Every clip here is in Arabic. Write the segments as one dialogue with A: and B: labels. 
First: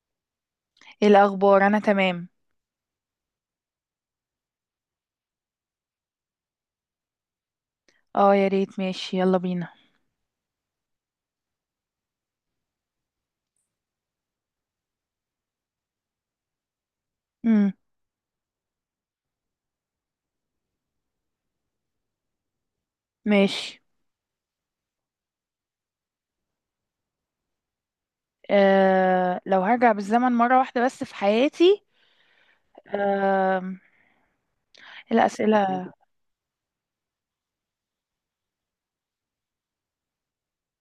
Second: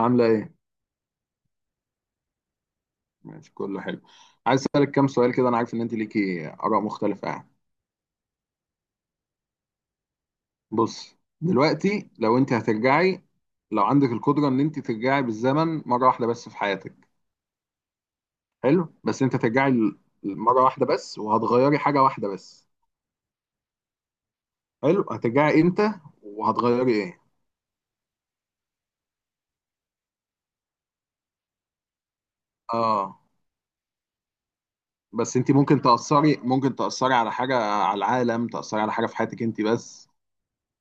A: عاملة ايه؟
B: ايه الاخبار؟ انا تمام.
A: ماشي، كله حلو. عايز اسألك كام سؤال كده، انا عارف ان انت ليكي آراء مختلفة يعني.
B: اه يا ريت، ماشي يلا بينا.
A: بص، دلوقتي لو انت هترجعي، لو عندك القدرة ان انت ترجعي بالزمن مرة واحدة بس في حياتك.
B: امم
A: حلو، بس انت هترجعي مرة واحدة بس، وهتغيري حاجة واحدة بس.
B: ماشي.
A: حلو، هترجعي امتى وهتغيري ايه؟
B: آه لو هرجع بالزمن مرة واحدة بس في حياتي.
A: اه،
B: آه
A: بس انت ممكن
B: الأسئلة.
A: تأثري، على حاجة، على العالم، تأثري على حاجة في حياتك انت بس.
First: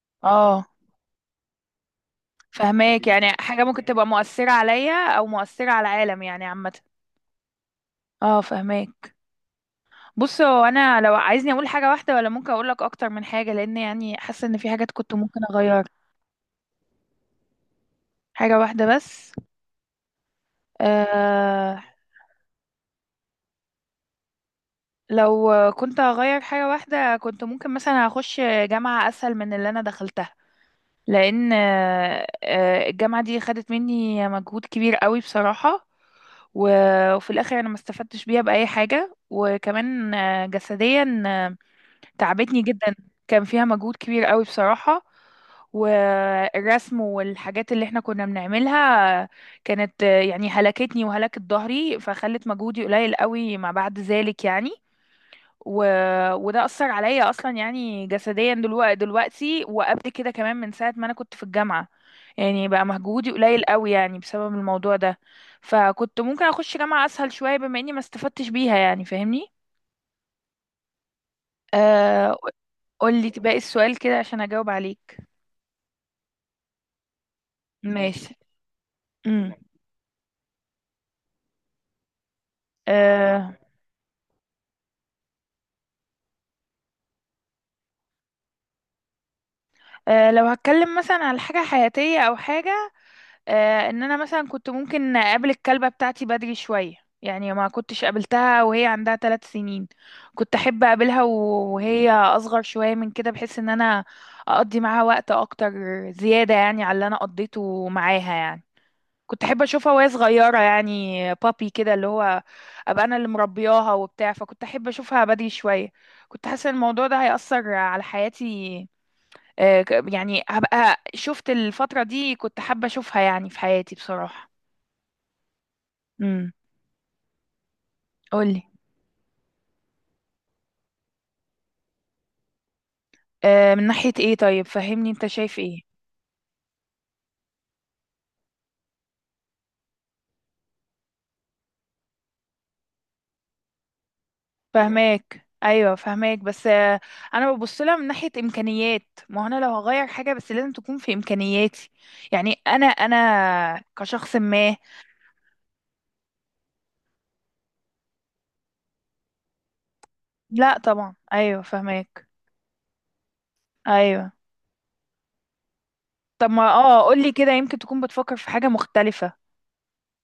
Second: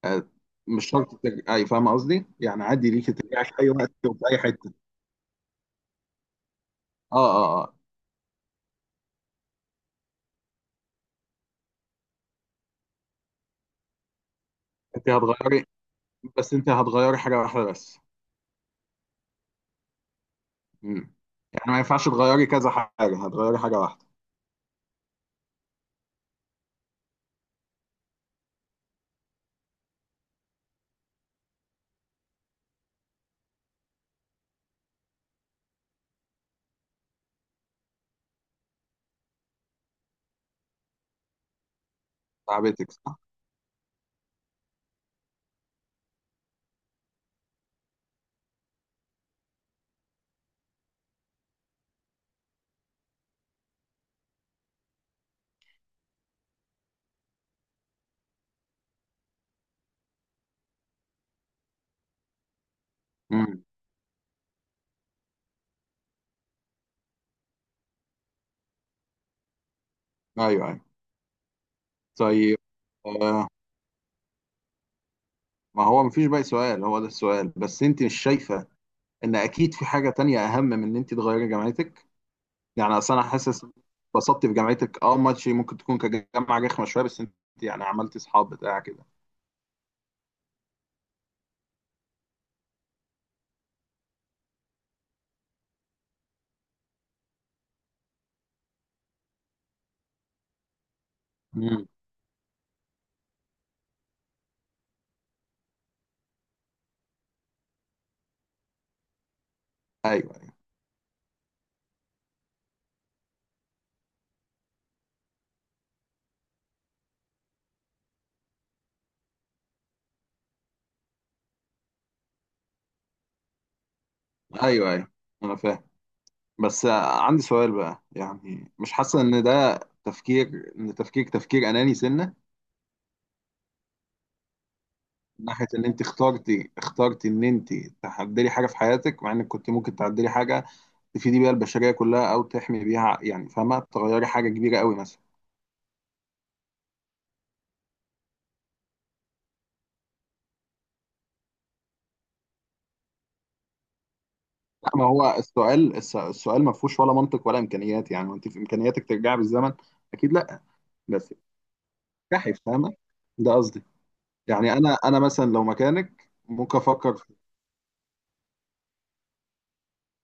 A: آه،
B: اه
A: مش شرط ترجعي، فاهمة قصدي؟ يعني عادي
B: فهماك،
A: ليكي
B: يعني
A: ترجعي في
B: حاجة
A: اي
B: ممكن
A: وقت
B: تبقى
A: وفي اي
B: مؤثرة
A: حتة.
B: عليا او مؤثرة على العالم يعني عامة.
A: اه، اه، اه.
B: اه فهماك. بص هو انا لو عايزني اقول حاجة واحدة ولا ممكن اقول لك اكتر من حاجة، لان يعني حاسة ان في حاجات
A: انت
B: كنت ممكن
A: هتغيري،
B: اغيرها.
A: بس انت هتغيري حاجه واحده بس.
B: حاجة واحدة بس.
A: امم يعني ما
B: آه
A: ينفعش تغيري كذا حاجه، هتغيري حاجه واحده.
B: لو كنت هغير حاجة واحدة، كنت ممكن مثلا هخش جامعة أسهل من اللي أنا دخلتها. لأن الجامعة دي خدت مني مجهود كبير قوي بصراحة. وفي الآخر أنا ما استفدتش بيها بأي حاجة، وكمان جسديا تعبتني
A: تعبتك،
B: جدا.
A: صح.
B: كان فيها مجهود كبير قوي بصراحة، والرسم والحاجات اللي احنا كنا بنعملها كانت يعني هلكتني وهلكت ظهري، فخلت مجهودي قليل قوي ما بعد ذلك يعني. و... وده أثر عليا أصلا، يعني جسديا دلوقتي وقبل كده كمان، من ساعة ما أنا كنت في الجامعة يعني بقى مجهودي قليل
A: امم.
B: قوي يعني بسبب الموضوع ده. فكنت ممكن أخش جامعة أسهل شوية بما إني ما استفدتش بيها، يعني فاهمني.
A: ايوه، ايوه.
B: آه...
A: طيب.
B: قولي
A: آه
B: باقي السؤال كده عشان أجاوب عليك.
A: ما هو مفيش باقي سؤال، هو ده السؤال، بس انت مش
B: ماشي.
A: شايفه ان
B: امم
A: اكيد في حاجه تانية اهم من ان انت تغيري جامعتك. يعني اصل انا
B: آه...
A: حاسس اتبسطت في جامعتك، اه ماشي، ممكن تكون كجامعه رخمه شويه، بس انت يعني عملتي اصحاب بتاع كده.
B: لو هتكلم مثلا على حاجة حياتية أو حاجة، ان انا مثلا كنت ممكن اقابل الكلبة بتاعتي بدري شوية. يعني ما كنتش قابلتها وهي عندها ثلاث سنين. كنت احب اقابلها
A: امم.
B: وهي اصغر شوية من كده، بحيث ان انا اقضي معاها وقت اكتر زيادة يعني على اللي انا قضيته معاها يعني. كنت احب اشوفها وهي
A: ايوه، ايوه،
B: صغيرة، يعني بابي كده، اللي هو ابقى انا اللي مربياها وبتاع، فكنت احب اشوفها بدري شوية. كنت حاسة ان الموضوع ده هيأثر على حياتي. يعني هبقى شفت الفترة دي، كنت حابة أشوفها يعني في حياتي بصراحة.
A: ايوه، ايوه، انا فاهم.
B: امم
A: بس عندي سؤال بقى،
B: قولي.
A: يعني مش حاسة ان ده تفكير، ان تفكير اناني سنة.
B: من ناحية ايه؟ طيب فهمني انت
A: من
B: شايف
A: ناحية ان
B: ايه.
A: انت اخترتي ان انت تعدلي حاجة في حياتك، مع انك كنت ممكن تعدلي حاجة تفيدي بيها البشرية كلها او تحمي بيها، يعني فاهمة، تغيري حاجة كبيرة قوي مثلا.
B: فهماك، ايوه فهماك، بس انا ببص لها من ناحية امكانيات. ما هو انا لو هغير حاجة بس لازم تكون في امكانياتي. يعني انا كشخص ما.
A: لا ما هو السؤال، السؤال ما فيهوش ولا منطق ولا امكانيات، يعني وانت في امكانياتك ترجعي بالزمن. اكيد لا.
B: لا طبعا،
A: بس
B: ايوه فهماك.
A: تفتحي، فاهمة، ده قصدي.
B: ايوه.
A: يعني انا مثلا لو مكانك
B: طب ما
A: ممكن
B: اه
A: افكر.
B: قولي كده، يمكن تكون بتفكر في حاجة مختلفة.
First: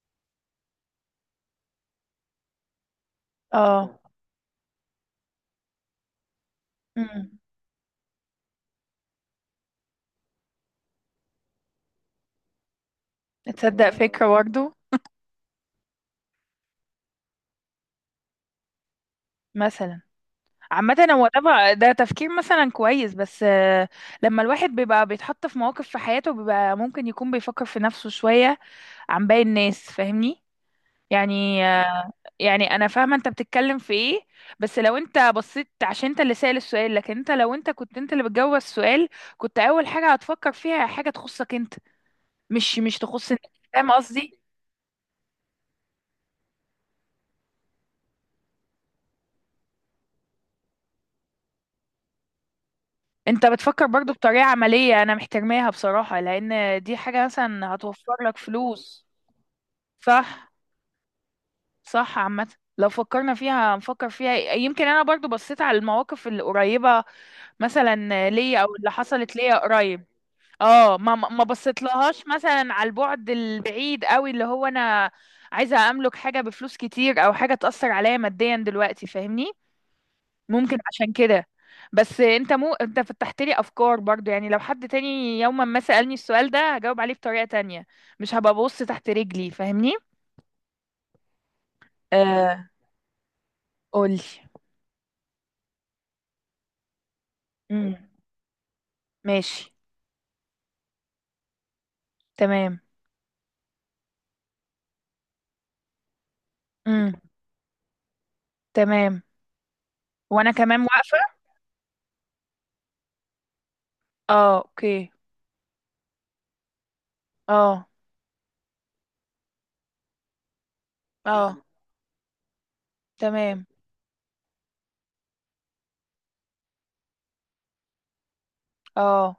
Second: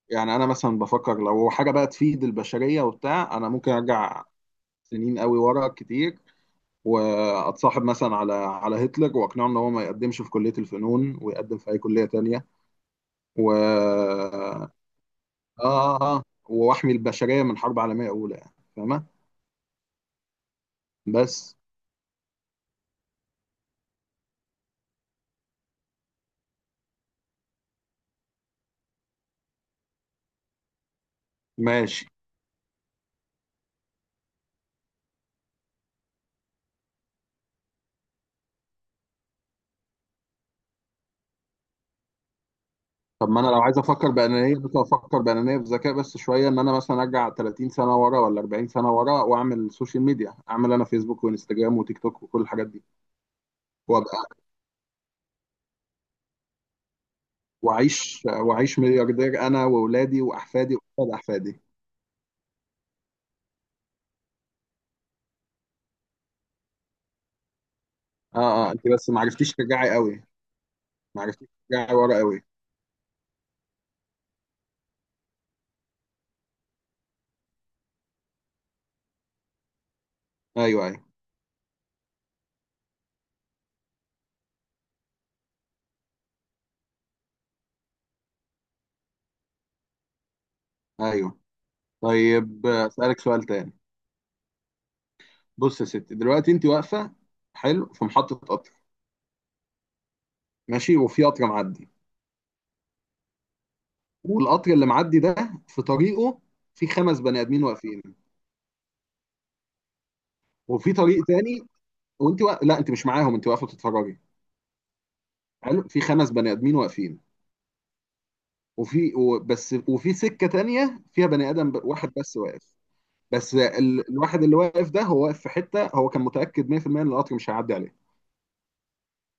A: يعني انا مثلا بفكر لو حاجه بقى تفيد البشريه وبتاع، انا ممكن
B: اه.
A: ارجع سنين قوي ورا كتير،
B: امم
A: واتصاحب مثلا على هتلر واقنعه ان هو ما يقدمش في كليه الفنون ويقدم في اي كليه تانية، و
B: تصدق فكرة
A: اه
B: برضه.
A: اه اه واحمي البشريه من حرب عالميه اولى، يعني فاهمه.
B: مثلا. عامة هو
A: بس
B: ده تفكير مثلا كويس، بس لما الواحد بيبقى بيتحط في مواقف في حياته، بيبقى ممكن يكون بيفكر في نفسه شوية عن باقي الناس، فاهمني. يعني
A: ماشي.
B: يعني انا فاهمة انت بتتكلم في ايه. بس لو انت بصيت، عشان انت اللي سأل السؤال، لكن انت لو انت كنت انت اللي بتجاوب السؤال، كنت اول حاجة هتفكر فيها حاجة تخصك انت، مش
A: طب
B: تخص
A: ما انا
B: الناس،
A: لو عايز
B: فاهم
A: افكر
B: قصدي.
A: بانانيه، بس افكر بانانيه بذكاء بس شويه، ان انا مثلا ارجع 30 سنه ورا ولا 40 سنه ورا، واعمل سوشيال ميديا، اعمل انا فيسبوك وانستجرام وتيك توك وكل الحاجات
B: انت بتفكر برضو
A: دي،
B: بطريقة عملية، انا محترماها بصراحة، لان دي حاجة مثلا هتوفر
A: واعيش
B: لك
A: واعيش
B: فلوس.
A: ملياردير انا واولادي
B: صح.
A: واحفادي واولاد احفادي.
B: صح عامة، لو فكرنا فيها نفكر فيها. يمكن انا برضو بصيت على المواقف القريبة مثلا ليا
A: اه، اه.
B: او
A: انت
B: اللي
A: بس ما
B: حصلت
A: عرفتيش
B: ليا
A: ترجعي
B: قريب.
A: قوي.
B: اه
A: ما
B: ما
A: عرفتيش
B: بصيت
A: ترجعي ورا
B: لهاش
A: قوي.
B: مثلا على البعد البعيد قوي، اللي هو انا عايزة املك حاجة بفلوس كتير او حاجة تأثر عليا ماديا دلوقتي، فاهمني، ممكن
A: ايوه، ايوه،
B: عشان كده. بس انت مو انت فتحت لي افكار برضو، يعني لو حد تاني يوما ما سألني السؤال ده، هجاوب عليه بطريقة تانية، مش هبقى ببص تحت رجلي، فاهمني.
A: ايوه. طيب
B: آه
A: اسالك سؤال تاني.
B: قولي.
A: بص يا ستي، دلوقتي انت واقفه، حلو، في
B: امم
A: محطه قطر.
B: ماشي.
A: ماشي، وفي قطر معدي،
B: تمام.
A: والقطر اللي معدي ده في طريقه في
B: امم
A: خمس بني ادمين واقفين.
B: تمام، وانا كمان
A: وفي
B: واقفة.
A: طريق تاني، لا انت مش معاهم، انت واقفه بتتفرجي.
B: اه اوكي.
A: حلو، في خمس بني ادمين واقفين،
B: اه.
A: بس وفي سكه تانيه فيها بني
B: اه
A: ادم، واحد بس واقف. بس
B: تمام.
A: الواحد اللي واقف ده هو واقف في حته، هو كان متاكد 100% ان القطر مش هيعدي عليه.
B: اه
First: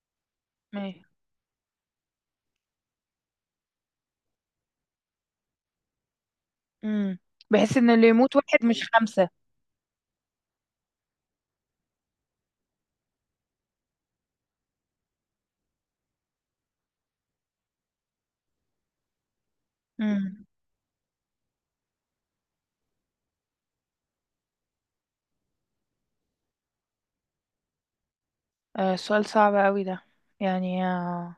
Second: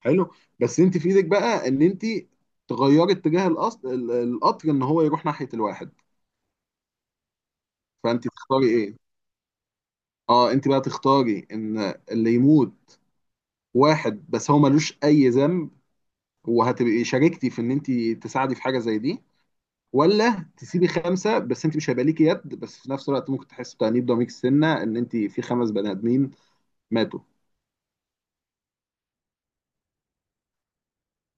A: حلو، بس انت
B: ماشي.
A: في ايدك بقى ان انت تغيري اتجاه القطر، القطر ان هو يروح ناحيه الواحد.
B: امم بحس ان اللي
A: فانت
B: يموت واحد
A: تختاري
B: مش
A: ايه؟
B: خمسة.
A: اه، انت بقى تختاري ان اللي يموت واحد بس هو ملوش اي ذنب، وهتبقي شاركتي في ان انت تساعدي في حاجه زي دي،
B: امم
A: ولا تسيبي خمسه، بس انت مش هيبقى ليكي يد، بس في نفس الوقت ممكن تحسي بتأنيب ضمير السنه ان انت في خمس بني ادمين ماتوا.
B: آه سؤال صعب قوي ده. يعني آه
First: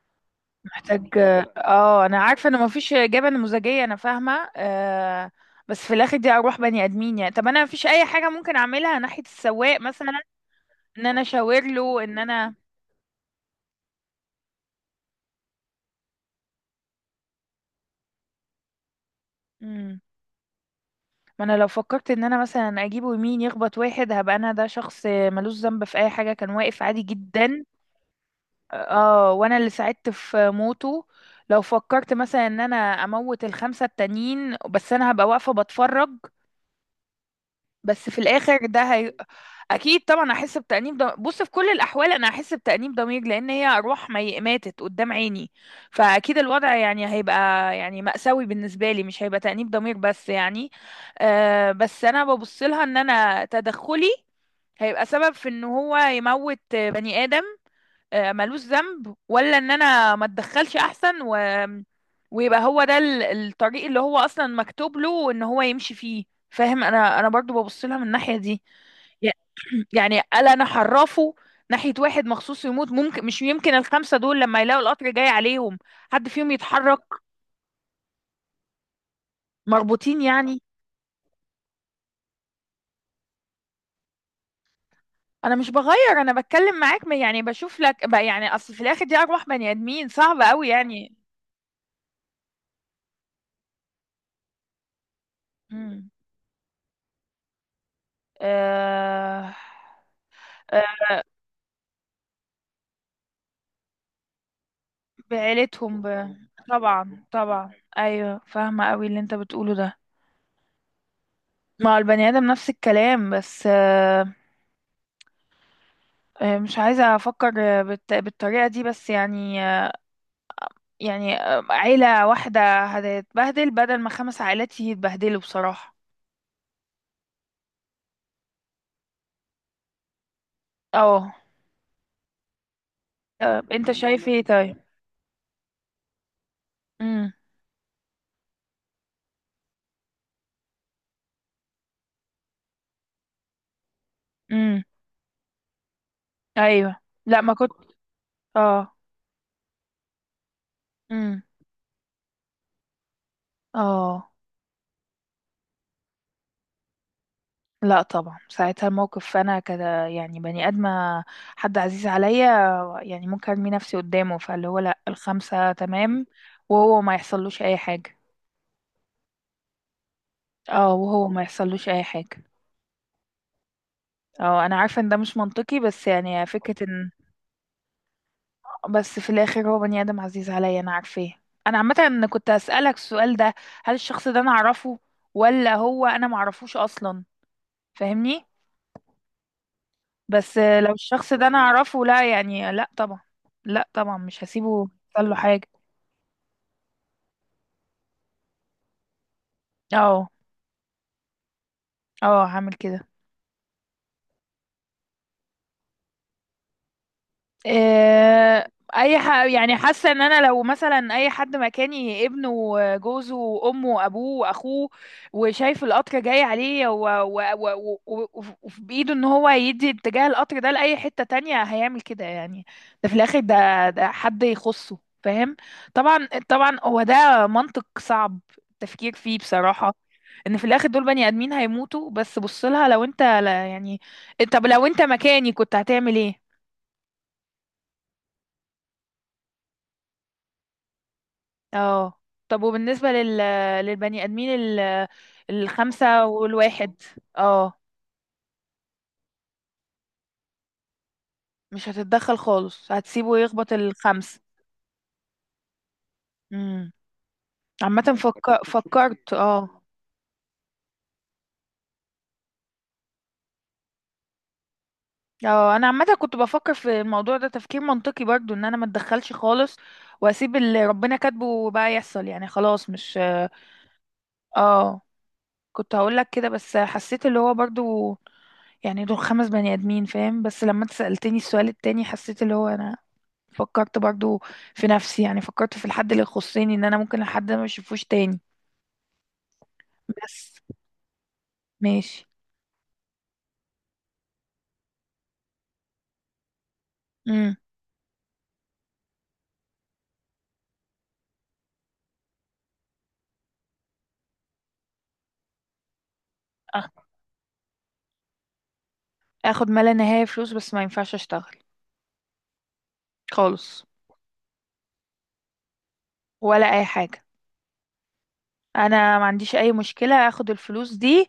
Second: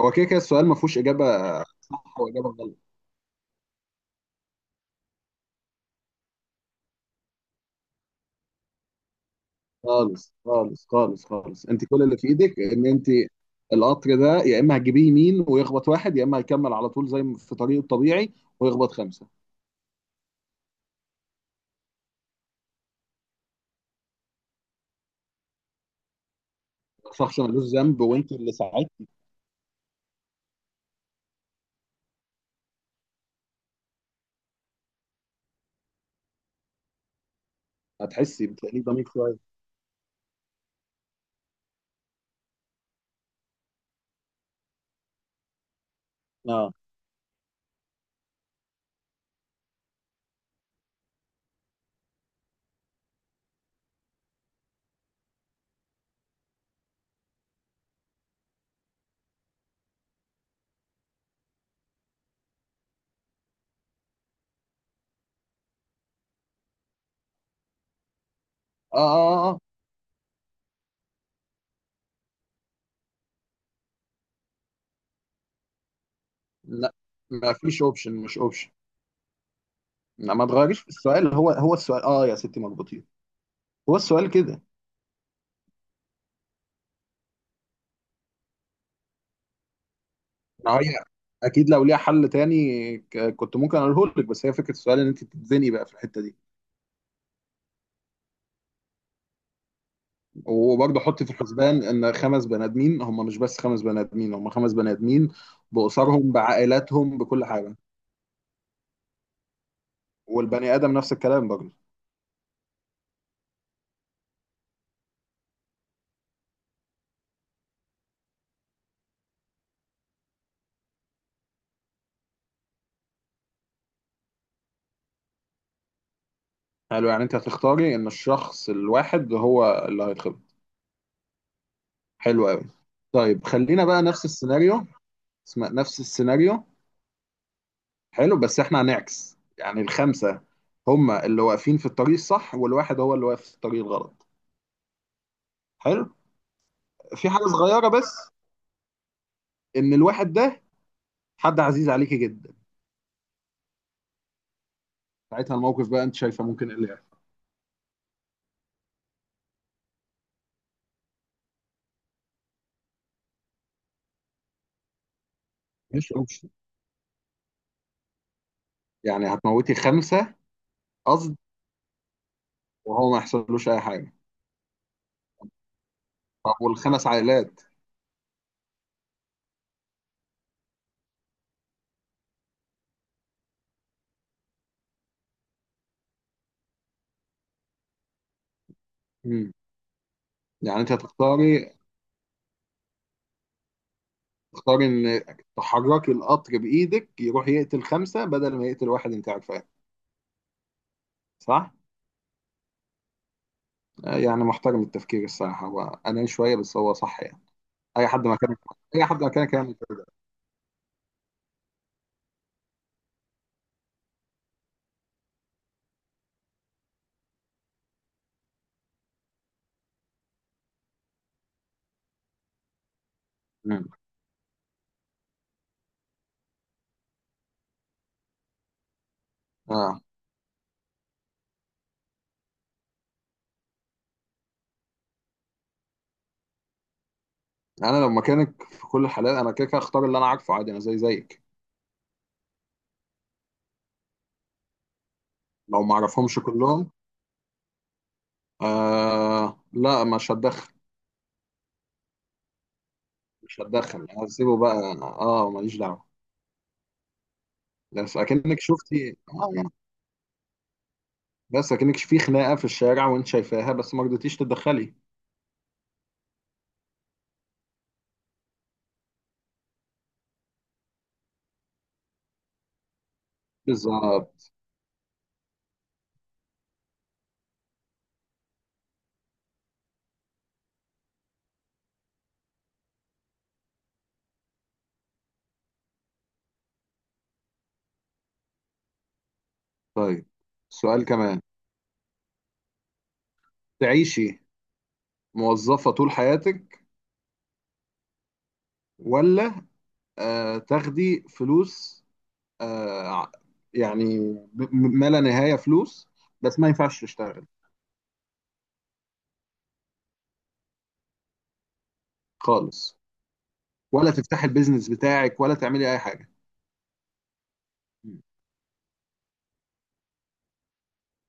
A: هو كده كده السؤال ما فيهوش
B: محتاج.
A: اجابه
B: اه انا
A: صح
B: عارفة
A: واجابه
B: ان
A: غلط.
B: مفيش اجابة نموذجية، انا فاهمة آه. بس في الاخر دي اروح بني ادمين يعني. طب انا مفيش اي حاجة ممكن اعملها ناحية السواق مثلا؟
A: خالص، خالص،
B: ان انا
A: خالص،
B: اشاور
A: خالص، انت كل
B: له
A: اللي
B: ان
A: في
B: انا.
A: ايدك ان انت القطر ده يا اما هتجيبيه يمين ويخبط واحد، يا اما هيكمل على طول زي ما في طريقه الطبيعي ويخبط خمسه.
B: مم. ما انا لو فكرت ان انا مثلا اجيبه يمين يخبط واحد، هبقى انا ده شخص ملوش ذنب في اي حاجه، كان واقف عادي
A: شخص
B: جدا.
A: ملوش ذنب وانت اللي ساعدتي.
B: اه وانا اللي ساعدت في موته. لو فكرت مثلا ان انا اموت الخمسه التانيين، بس انا هبقى واقفه بتفرج. بس في
A: هتحسي
B: الاخر
A: بتأنيب ضمير شويه.
B: اكيد طبعا هحس بتأنيب ضمير. بص في كل الاحوال انا هحس بتأنيب ضمير، لان هي ارواح ماتت قدام عيني. فاكيد
A: اه،
B: الوضع يعني هيبقى يعني مأساوي بالنسبه لي، مش هيبقى تأنيب ضمير بس يعني. بس انا ببص لها ان انا تدخلي هيبقى سبب في ان هو يموت بني ادم ملوش ذنب، ولا ان انا ما اتدخلش احسن ويبقى هو ده الطريق اللي هو اصلا مكتوب له ان هو يمشي فيه، فاهم. انا برضو ببص لها من الناحية دي.
A: اه،
B: يع-
A: اه، اه.
B: يعني الا انا حرفه ناحية واحد مخصوص يموت، ممكن مش يمكن الخمسة دول لما يلاقوا القطر جاي عليهم حد فيهم
A: لا
B: يتحرك؟
A: ما فيش اوبشن، مش اوبشن.
B: مربوطين
A: لا، ما
B: يعني؟
A: تغيريش في السؤال، هو السؤال، اه يا ستي، مظبوطين. هو السؤال كده.
B: انا مش بغير، انا بتكلم معاك. يعني بشوف لك بقى، يعني اصل في الاخر دي ارواح بني ادمين صعبة قوي
A: ما هي
B: يعني.
A: اكيد لو ليها حل تاني كنت ممكن اقوله لك، بس هي فكره السؤال ان انت بتتزنقي بقى في
B: مم.
A: الحته دي.
B: آه... آه،
A: وبرضه حط في الحسبان ان خمس بني ادمين هم مش بس خمس بني ادمين، هم خمس بني ادمين
B: بعيلتهم
A: باسرهم، بعائلاتهم،
B: طبعا
A: بكل
B: طبعا،
A: حاجه.
B: ايوه فاهمه قوي اللي انت بتقوله ده.
A: والبني ادم نفس الكلام برضه.
B: ما هو البني ادم نفس الكلام، بس مش عايزه افكر بالطريقه دي، بس يعني يعني عيله واحده هتتبهدل بدل ما خمس عائلات يتبهدلوا بصراحه.
A: حلو، يعني انت هتختاري ان الشخص الواحد هو اللي هيتخبط.
B: اه.
A: حلو قوي. طيب خلينا
B: انت
A: بقى نفس
B: شايف ايه طيب؟
A: السيناريو. اسمع، نفس السيناريو،
B: امم
A: حلو، بس احنا هنعكس، يعني الخمسه هم اللي واقفين في الطريق الصح والواحد هو اللي واقف في الطريق الغلط.
B: امم
A: حلو،
B: ايوه.
A: في
B: لا
A: حاجه
B: ما كنت.
A: صغيره بس،
B: اه.
A: ان الواحد ده
B: امم
A: حد عزيز عليكي جدا.
B: اه.
A: ساعتها الموقف بقى انت شايفه ممكن ايه اللي يحصل.
B: لا طبعا، ساعتها الموقف فانا كده يعني بني ادمه حد عزيز عليا، يعني ممكن ارمي نفسي قدامه، فاللي هو لا الخمسه
A: مش
B: تمام
A: اوبشن.
B: وهو ما يحصلوش اي حاجه.
A: يعني هتموتي خمسه.
B: اه وهو
A: قصد،
B: ما يحصلوش اي حاجه.
A: وهو ما يحصلوش اي حاجه.
B: اه انا عارفه ان ده مش منطقي، بس يعني
A: طب
B: فكره
A: والخمس
B: ان
A: عائلات؟
B: بس في الاخر هو بني ادم عزيز عليا انا عارفاه. انا عامه إن كنت اسالك السؤال ده، هل الشخص ده انا اعرفه ولا هو انا ما اعرفوش اصلا؟ فاهمني.
A: مم.
B: بس
A: يعني
B: لو
A: انت
B: الشخص ده انا
A: هتختاري،
B: اعرفه، لا يعني لا طبعا. لا طبعا مش هسيبه
A: ان
B: يحصل له حاجه.
A: تحركي القطر بايدك يروح يقتل خمسه بدل ما يقتل واحد انت عارفاه.
B: اه.
A: صح؟
B: اه هعمل كده.
A: يعني محترم التفكير الصراحه، هو انا شويه بس هو صح يعني. اي حد مكانك،
B: آه،
A: اي حد مكانك يعمل
B: يعني
A: كده.
B: حاسه ان انا لو مثلا اي حد مكاني، ابنه وجوزه وامه وابوه واخوه، وشايف القطر جاي عليه وفي بايده ان هو يدي اتجاه القطر ده لاي حته تانية، هيعمل كده يعني. ده في الاخر
A: مم.
B: ده حد يخصه، فاهم. طبعا طبعا، هو ده منطق صعب التفكير فيه بصراحه،
A: اه،
B: ان في الاخر دول بني ادمين هيموتوا. بس بص لها لو انت، لا يعني، طب لو انت مكاني كنت هتعمل ايه؟
A: انا لو مكانك في كل الحالات انا كده كده هختار اللي انا عارفه، عادي، انا زي زيك.
B: اه. طب وبالنسبة للبني آدمين
A: لو ما
B: الخمسة
A: اعرفهمش كلهم،
B: والواحد؟ اه.
A: لا مش هتدخل.
B: مش هتتدخل خالص، هتسيبه
A: مش
B: يخبط
A: هتدخل، انا
B: الخمس.
A: هسيبه بقى، اه، ماليش دعوه.
B: امم عامة
A: بس اكنك شفتي
B: فكرت
A: يعني،
B: اه.
A: بس اكنك في خناقه في الشارع وانت شايفاها بس ما رضيتيش تتدخلي.
B: اه انا عامة كنت بفكر في الموضوع ده تفكير منطقي برضو، ان انا ما اتدخلش خالص، واسيب اللي ربنا كاتبه بقى يحصل يعني، خلاص مش.
A: بالظبط.
B: اه كنت هقول لك كده، بس حسيت اللي هو برضو يعني دول خمس بني ادمين فاهم، بس لما انت سألتني السؤال التاني حسيت اللي هو انا فكرت برضو في نفسي، يعني فكرت في الحد اللي يخصني، ان انا ممكن الحد ده ما اشوفوش تاني.
A: طيب
B: بس
A: سؤال كمان.
B: ماشي.
A: تعيشي موظفه طول حياتك،
B: امم
A: ولا تاخدي فلوس، آه ع- يعني ما لا نهايه فلوس، بس ما ينفعش تشتغل
B: اخد ما لا نهاية فلوس بس ما ينفعش اشتغل.
A: خالص،
B: خالص.
A: ولا تفتحي البيزنس بتاعك، ولا تعملي اي حاجه.
B: ولا اي حاجة. انا ما عنديش اي مشكلة اخد الفلوس دي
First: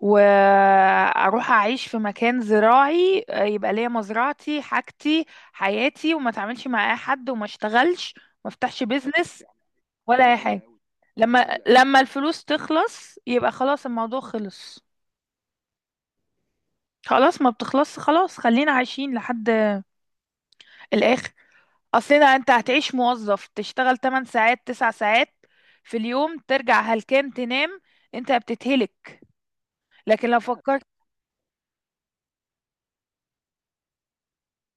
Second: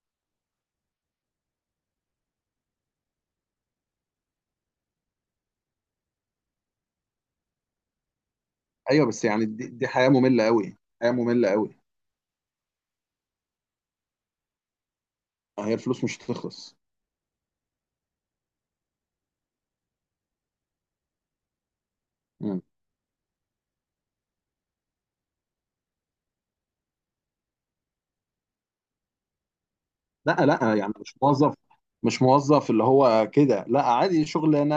B: واروح اعيش في مكان زراعي، يبقى ليا مزرعتي، حاجتي، حياتي، وما اتعاملش مع اي حد وما اشتغلش، ما افتحش
A: ايوه بس
B: بيزنس
A: يعني دي حياه
B: ولا اي
A: ممله
B: حاجة.
A: قوي. حياه ممله قوي.
B: لما الفلوس تخلص يبقى خلاص الموضوع خلص.
A: هي الفلوس مش هتخلص.
B: خلاص ما بتخلص، خلاص خلينا عايشين لحد الآخر. أصلنا أنت
A: مم.
B: هتعيش موظف تشتغل 8 ساعات 9 ساعات في اليوم، ترجع هلكان تنام، أنت بتتهلك. لكن
A: لا
B: لو
A: لا،
B: فكرت
A: يعني مش موظف، مش موظف اللي هو كده، لا عادي شغلانه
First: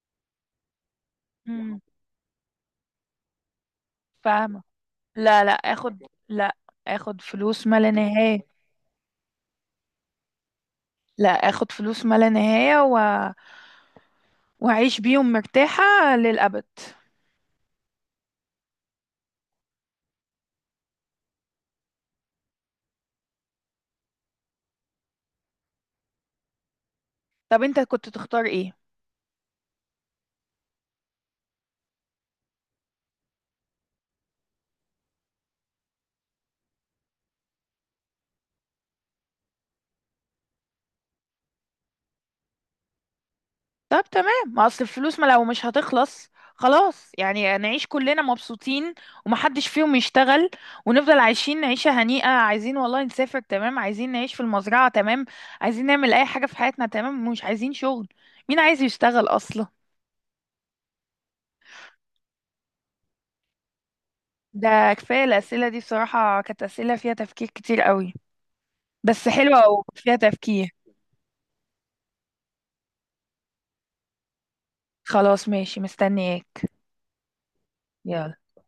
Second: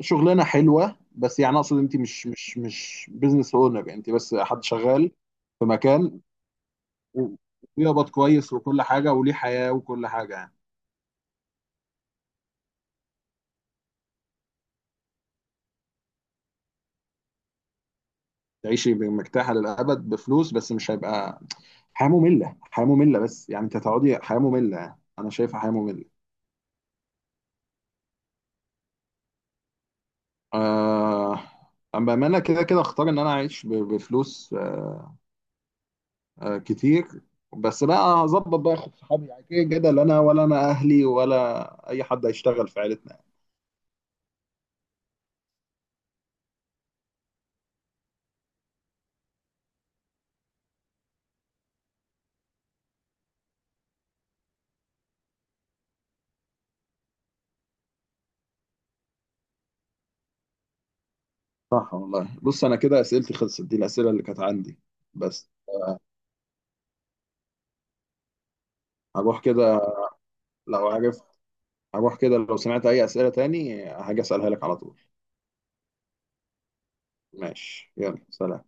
A: شغلانه حلوه، بس يعني اقصد
B: مم.
A: انت مش بزنس اونر، انت بس
B: فاهمة.
A: حد شغال
B: لا
A: في
B: آخد.
A: مكان،
B: لا آخد
A: و-
B: فلوس ما لا
A: وبيقبض
B: نهاية.
A: كويس وكل حاجه وليه حياه وكل حاجه يعني.
B: لا آخد فلوس ما لا نهاية وأعيش بيهم مرتاحة للأبد.
A: تعيشي مرتاحه للابد بفلوس، بس مش هيبقى حياه ممله، حياه ممله، بس يعني انت هتقعدي حياه ممله يعني. انا شايفها حياه ممله.
B: طب أنت كنت تختار إيه؟
A: آه... اما انا كده كده اختار ان انا اعيش بفلوس، كتير. بس بقى هظبط بقى اخد صحابي، يعني كده كده لا انا ولا اهلي ولا اي حد هيشتغل في عيلتنا يعني.
B: طب تمام، ما اصل الفلوس ما لو مش هتخلص، خلاص يعني نعيش كلنا مبسوطين ومحدش فيهم يشتغل، ونفضل عايشين عيشة هنيئة. عايزين والله نسافر، تمام. عايزين نعيش في المزرعة، تمام. عايزين نعمل اي حاجة في حياتنا، تمام. مش عايزين شغل. مين عايز يشتغل اصلا؟
A: صح والله. بص انا كده اسئلتي خلصت، دي الاسئله اللي كانت عندي،
B: ده كفاية،
A: بس
B: الأسئلة دي بصراحة كانت أسئلة فيها تفكير كتير قوي، بس
A: هروح
B: حلوة
A: كده.
B: وفيها تفكير.
A: لو عارف لو سمعت اي اسئله تاني هاجي اسالها لك على طول.
B: خلاص ماشي، مستنياك.
A: ماشي، يلا،
B: يلا.
A: سلام.